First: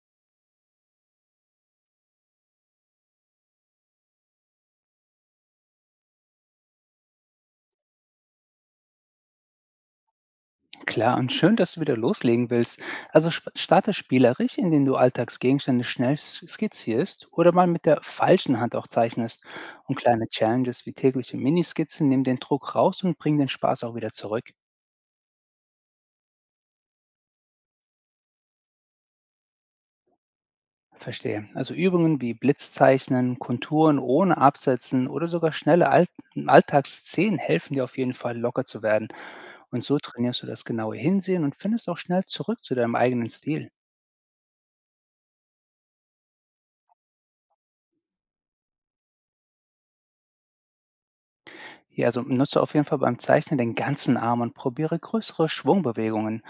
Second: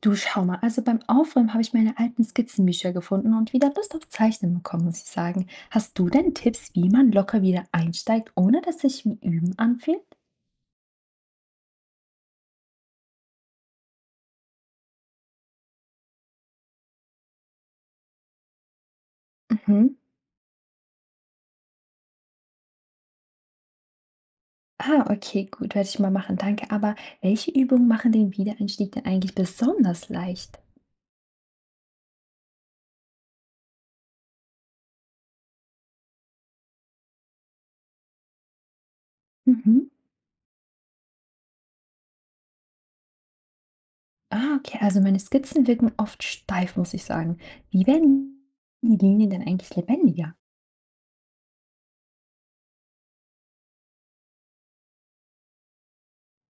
Du, schau mal, also beim Aufräumen habe ich meine alten Skizzenbücher gefunden und wieder Lust auf Zeichnen bekommen, muss ich sagen. Hast du denn Tipps, wie man locker wieder einsteigt, ohne dass sich wie Üben anfühlt? Klar und schön, dass du wieder loslegen willst. Also starte spielerisch, indem du Alltagsgegenstände schnell skizzierst oder mal mit der falschen Hand auch zeichnest. Mhm. Und kleine Challenges wie tägliche Miniskizzen nehmen den Druck raus und bringen den Spaß auch wieder zurück. Ah, okay, gut, werde ich mal machen, danke. Aber welche Übungen machen den Wiedereinstieg denn eigentlich besonders leicht? Verstehe. Also Übungen wie Blitzzeichnen, Konturen ohne Absetzen oder sogar schnelle Alt Alltagsszenen helfen dir auf jeden Fall locker zu werden. Mhm. Und so trainierst du das genaue Hinsehen und findest auch schnell zurück zu deinem eigenen Stil. Ah, okay, also meine Skizzen wirken oft steif, muss ich sagen. Wie werden die Linien denn eigentlich lebendiger? Ja, also nutze auf jeden Fall beim Zeichnen den ganzen Arm und probiere größere Schwungbewegungen.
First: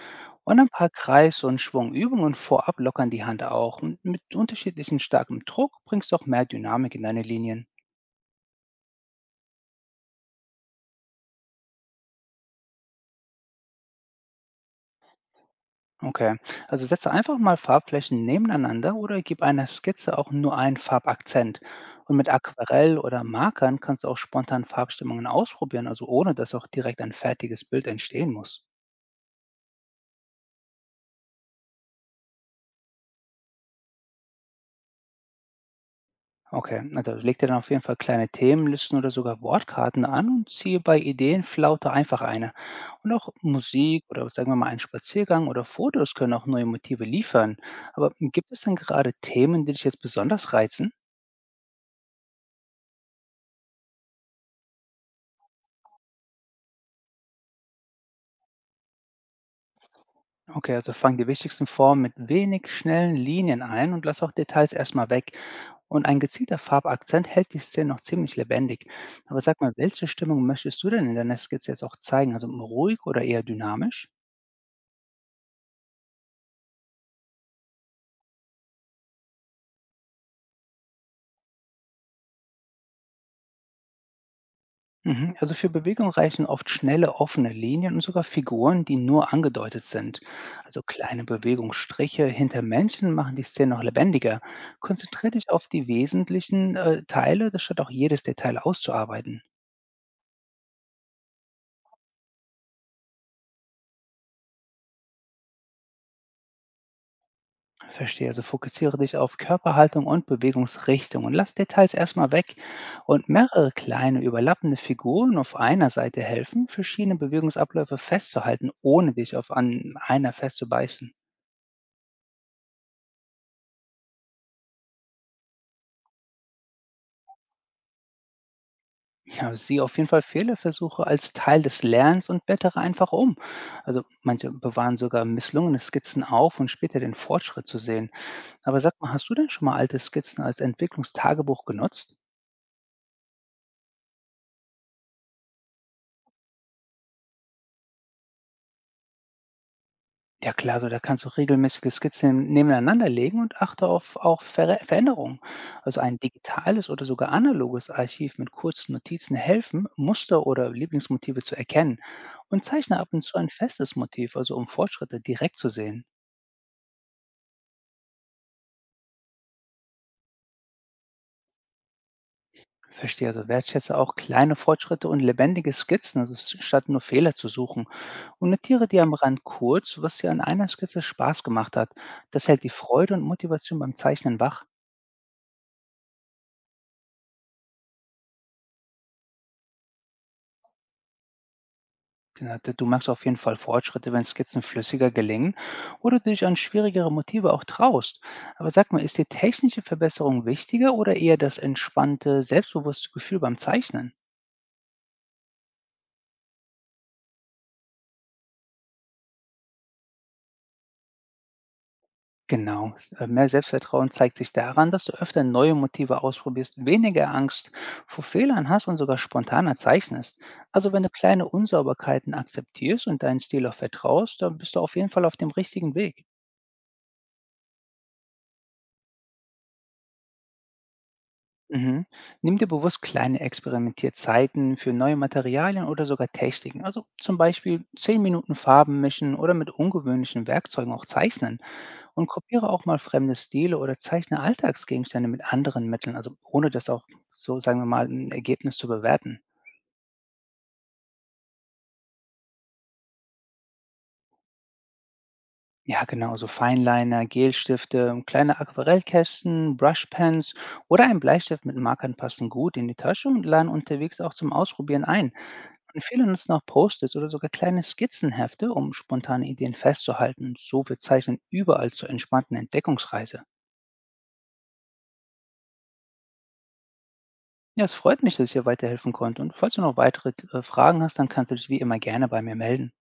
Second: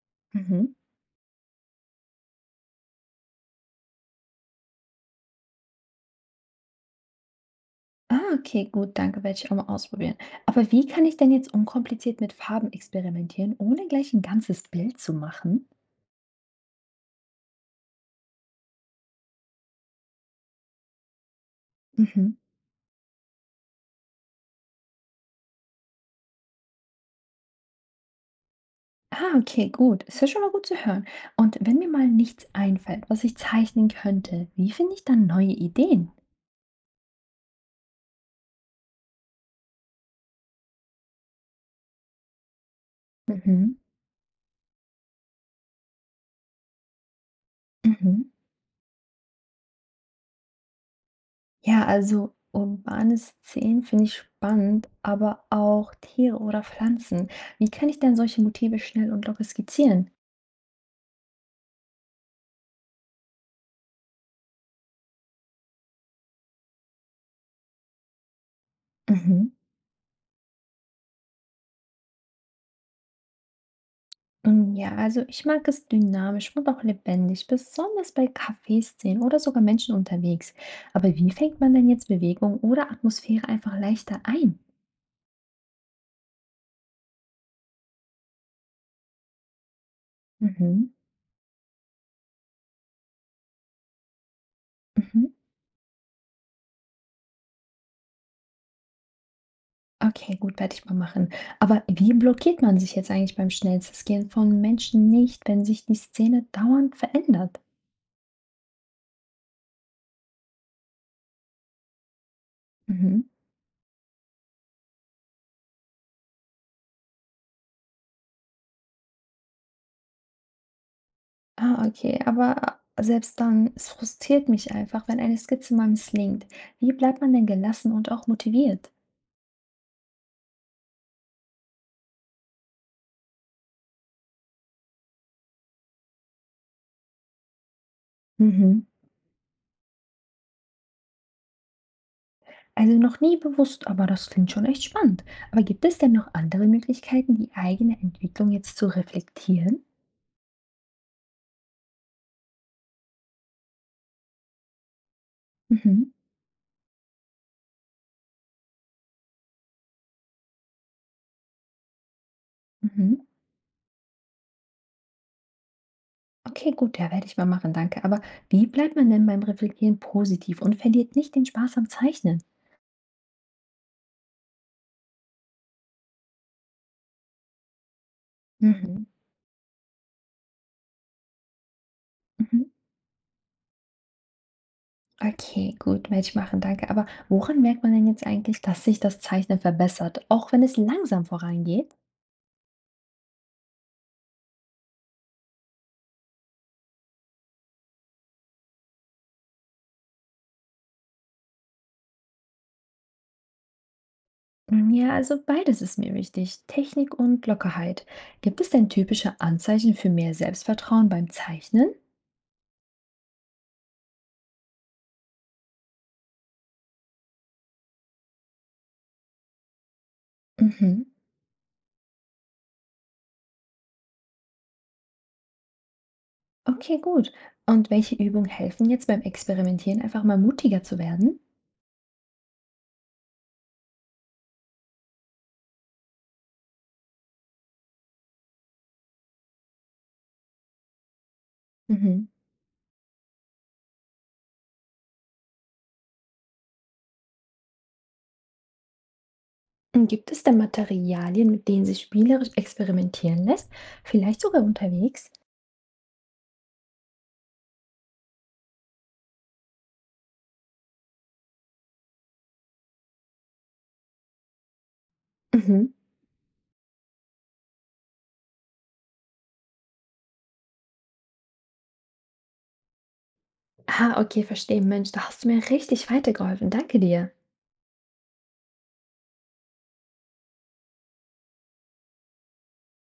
Und ein Mhm. paar Kreis- und Schwungübungen vorab lockern die Hand auch. Und mit unterschiedlichen starkem Druck bringst du auch mehr Dynamik in deine Linien. Ah, okay, gut, danke, werde ich auch mal ausprobieren. Aber wie kann ich denn jetzt unkompliziert mit Farben experimentieren, ohne gleich ein ganzes Bild zu machen? Okay, also setze einfach mal Farbflächen nebeneinander oder gib einer Skizze auch nur einen Farbakzent. Und mit Mhm. Aquarell oder Markern kannst du auch spontan Farbstimmungen ausprobieren, also ohne dass auch direkt ein fertiges Bild entstehen muss. Ah, okay, gut. Ist ja schon mal gut zu hören. Und wenn mir mal nichts einfällt, was ich zeichnen könnte, wie finde ich dann neue Ideen? Okay, na, da leg dir dann auf jeden Fall kleine Themenlisten oder sogar Wortkarten an und ziehe bei Ideenflaute einfach eine. Und auch Mhm. Musik oder sagen wir mal ein Spaziergang oder Fotos können auch neue Motive liefern. Aber Mhm. gibt es denn gerade Themen, die dich jetzt besonders reizen? Ja, also urbane Szenen finde ich spannend, aber auch Tiere oder Pflanzen. Wie kann ich denn solche Motive schnell und locker skizzieren? Okay, also fang die wichtigsten Formen mit wenig schnellen Linien ein und lass auch Details erstmal weg. Und ein gezielter Farbakzent hält die Szene noch ziemlich lebendig. Aber Mhm. sag mal, welche Stimmung möchtest du denn in deiner Skizze jetzt auch zeigen? Also ruhig oder eher dynamisch? Hm, ja, also ich mag es dynamisch und auch lebendig, besonders bei Kaffeeszenen oder sogar Menschen unterwegs. Aber wie fängt man denn jetzt Bewegung oder Atmosphäre einfach leichter ein? Mhm. Also für Bewegung reichen oft schnelle, offene Linien und sogar Figuren, die nur angedeutet sind. Also Mhm. kleine Bewegungsstriche hinter Menschen machen die Szene noch lebendiger. Mhm. Konzentriere dich auf die wesentlichen Teile, das statt auch jedes Detail auszuarbeiten. Okay, gut, werde ich mal machen. Aber wie blockiert man sich jetzt eigentlich beim Schnellscan von Menschen nicht, wenn sich die Szene dauernd verändert? Verstehe, also fokussiere dich auf Körperhaltung und Bewegungsrichtung und lass Details erstmal weg. Mhm. Und mehrere kleine überlappende Figuren auf einer Seite helfen, verschiedene Bewegungsabläufe festzuhalten, ohne dich auf an einer festzubeißen. Ah, okay, aber selbst dann, es frustriert mich einfach, wenn eine Skizze mal misslingt. Wie bleibt man denn gelassen und auch motiviert? Ja, sieh auf jeden Fall Fehlerversuche als Teil des Lernens und blättere einfach um. Also manche bewahren sogar misslungene Skizzen auf, um später den Fortschritt zu sehen. Aber Mhm. sag mal, hast du denn schon mal alte Skizzen als Entwicklungstagebuch genutzt? Also noch nie bewusst, aber das klingt schon echt spannend. Aber gibt es denn noch andere Möglichkeiten, die eigene Entwicklung jetzt zu reflektieren? Ja klar, so da kannst du regelmäßige Skizzen nebeneinander legen und achte auf auch Veränderungen. Also Mhm, ein digitales oder sogar analoges Archiv mit kurzen Notizen helfen, Muster oder Lieblingsmotive zu erkennen. Und zeichne ab mhm. und zu ein festes Motiv, also um Fortschritte direkt zu sehen. Okay, gut, ja, werde ich mal machen, danke. Aber wie bleibt man denn beim Reflektieren positiv und verliert nicht den Spaß am Zeichnen? Verstehe, also wertschätze auch kleine Fortschritte und lebendige Skizzen, also statt nur Fehler zu suchen. Und notiere dir Mhm, am Rand kurz, was dir an einer Skizze Spaß gemacht hat. Das hält mhm. die Freude und Motivation beim Zeichnen wach. Okay, gut, werde ich machen, danke. Aber woran merkt man denn jetzt eigentlich, dass sich das Zeichnen verbessert, auch wenn es langsam vorangeht? Genau, du merkst auf jeden Fall Fortschritte, wenn Skizzen flüssiger gelingen oder du dich an schwierigere Motive auch traust. Aber sag mal, ist die technische Verbesserung wichtiger oder eher das entspannte, selbstbewusste Gefühl beim Zeichnen? Mm, ja, also beides ist mir wichtig, Technik und Lockerheit. Gibt es denn typische Anzeichen für mehr Selbstvertrauen beim Zeichnen? Genau. S Mehr Selbstvertrauen zeigt sich daran, dass du öfter neue Motive ausprobierst, weniger Angst vor Fehlern hast und sogar spontaner zeichnest. Also wenn Mhm. du kleine Unsauberkeiten akzeptierst und deinen Stil auch vertraust, dann bist du auf jeden Fall auf dem richtigen Weg. Okay, gut. Und welche Übungen helfen jetzt beim Experimentieren einfach mal mutiger zu werden? Mhm. Nimm dir bewusst kleine Experimentierzeiten für neue Materialien oder sogar Techniken. Also zum Beispiel 10 Minuten Farben mischen oder mit ungewöhnlichen Werkzeugen auch zeichnen. Und Mhm. kopiere auch mal fremde Stile oder zeichne Alltagsgegenstände mit anderen Mitteln, also ohne das auch so, sagen wir mal, ein Ergebnis zu bewerten. Und gibt es denn Materialien, mit denen sich spielerisch experimentieren lässt? Vielleicht sogar unterwegs? Ja, genau, so Feinliner, Gelstifte, kleine Aquarellkästen, Brushpens oder ein Bleistift mit Markern passen gut in die Tasche und laden unterwegs auch zum Ausprobieren ein. Mhm. Und viele nutzen auch Post-its oder sogar kleine Skizzenhefte, um spontane Ideen festzuhalten. So wird Zeichnen überall zur entspannten Entdeckungsreise. Ah, okay, verstehe. Mensch, da hast du mir richtig weitergeholfen. Danke dir. Ja, es freut mich, dass ich dir weiterhelfen konnte. Und falls du noch weitere Fragen hast, dann kannst du dich wie immer gerne bei mir melden.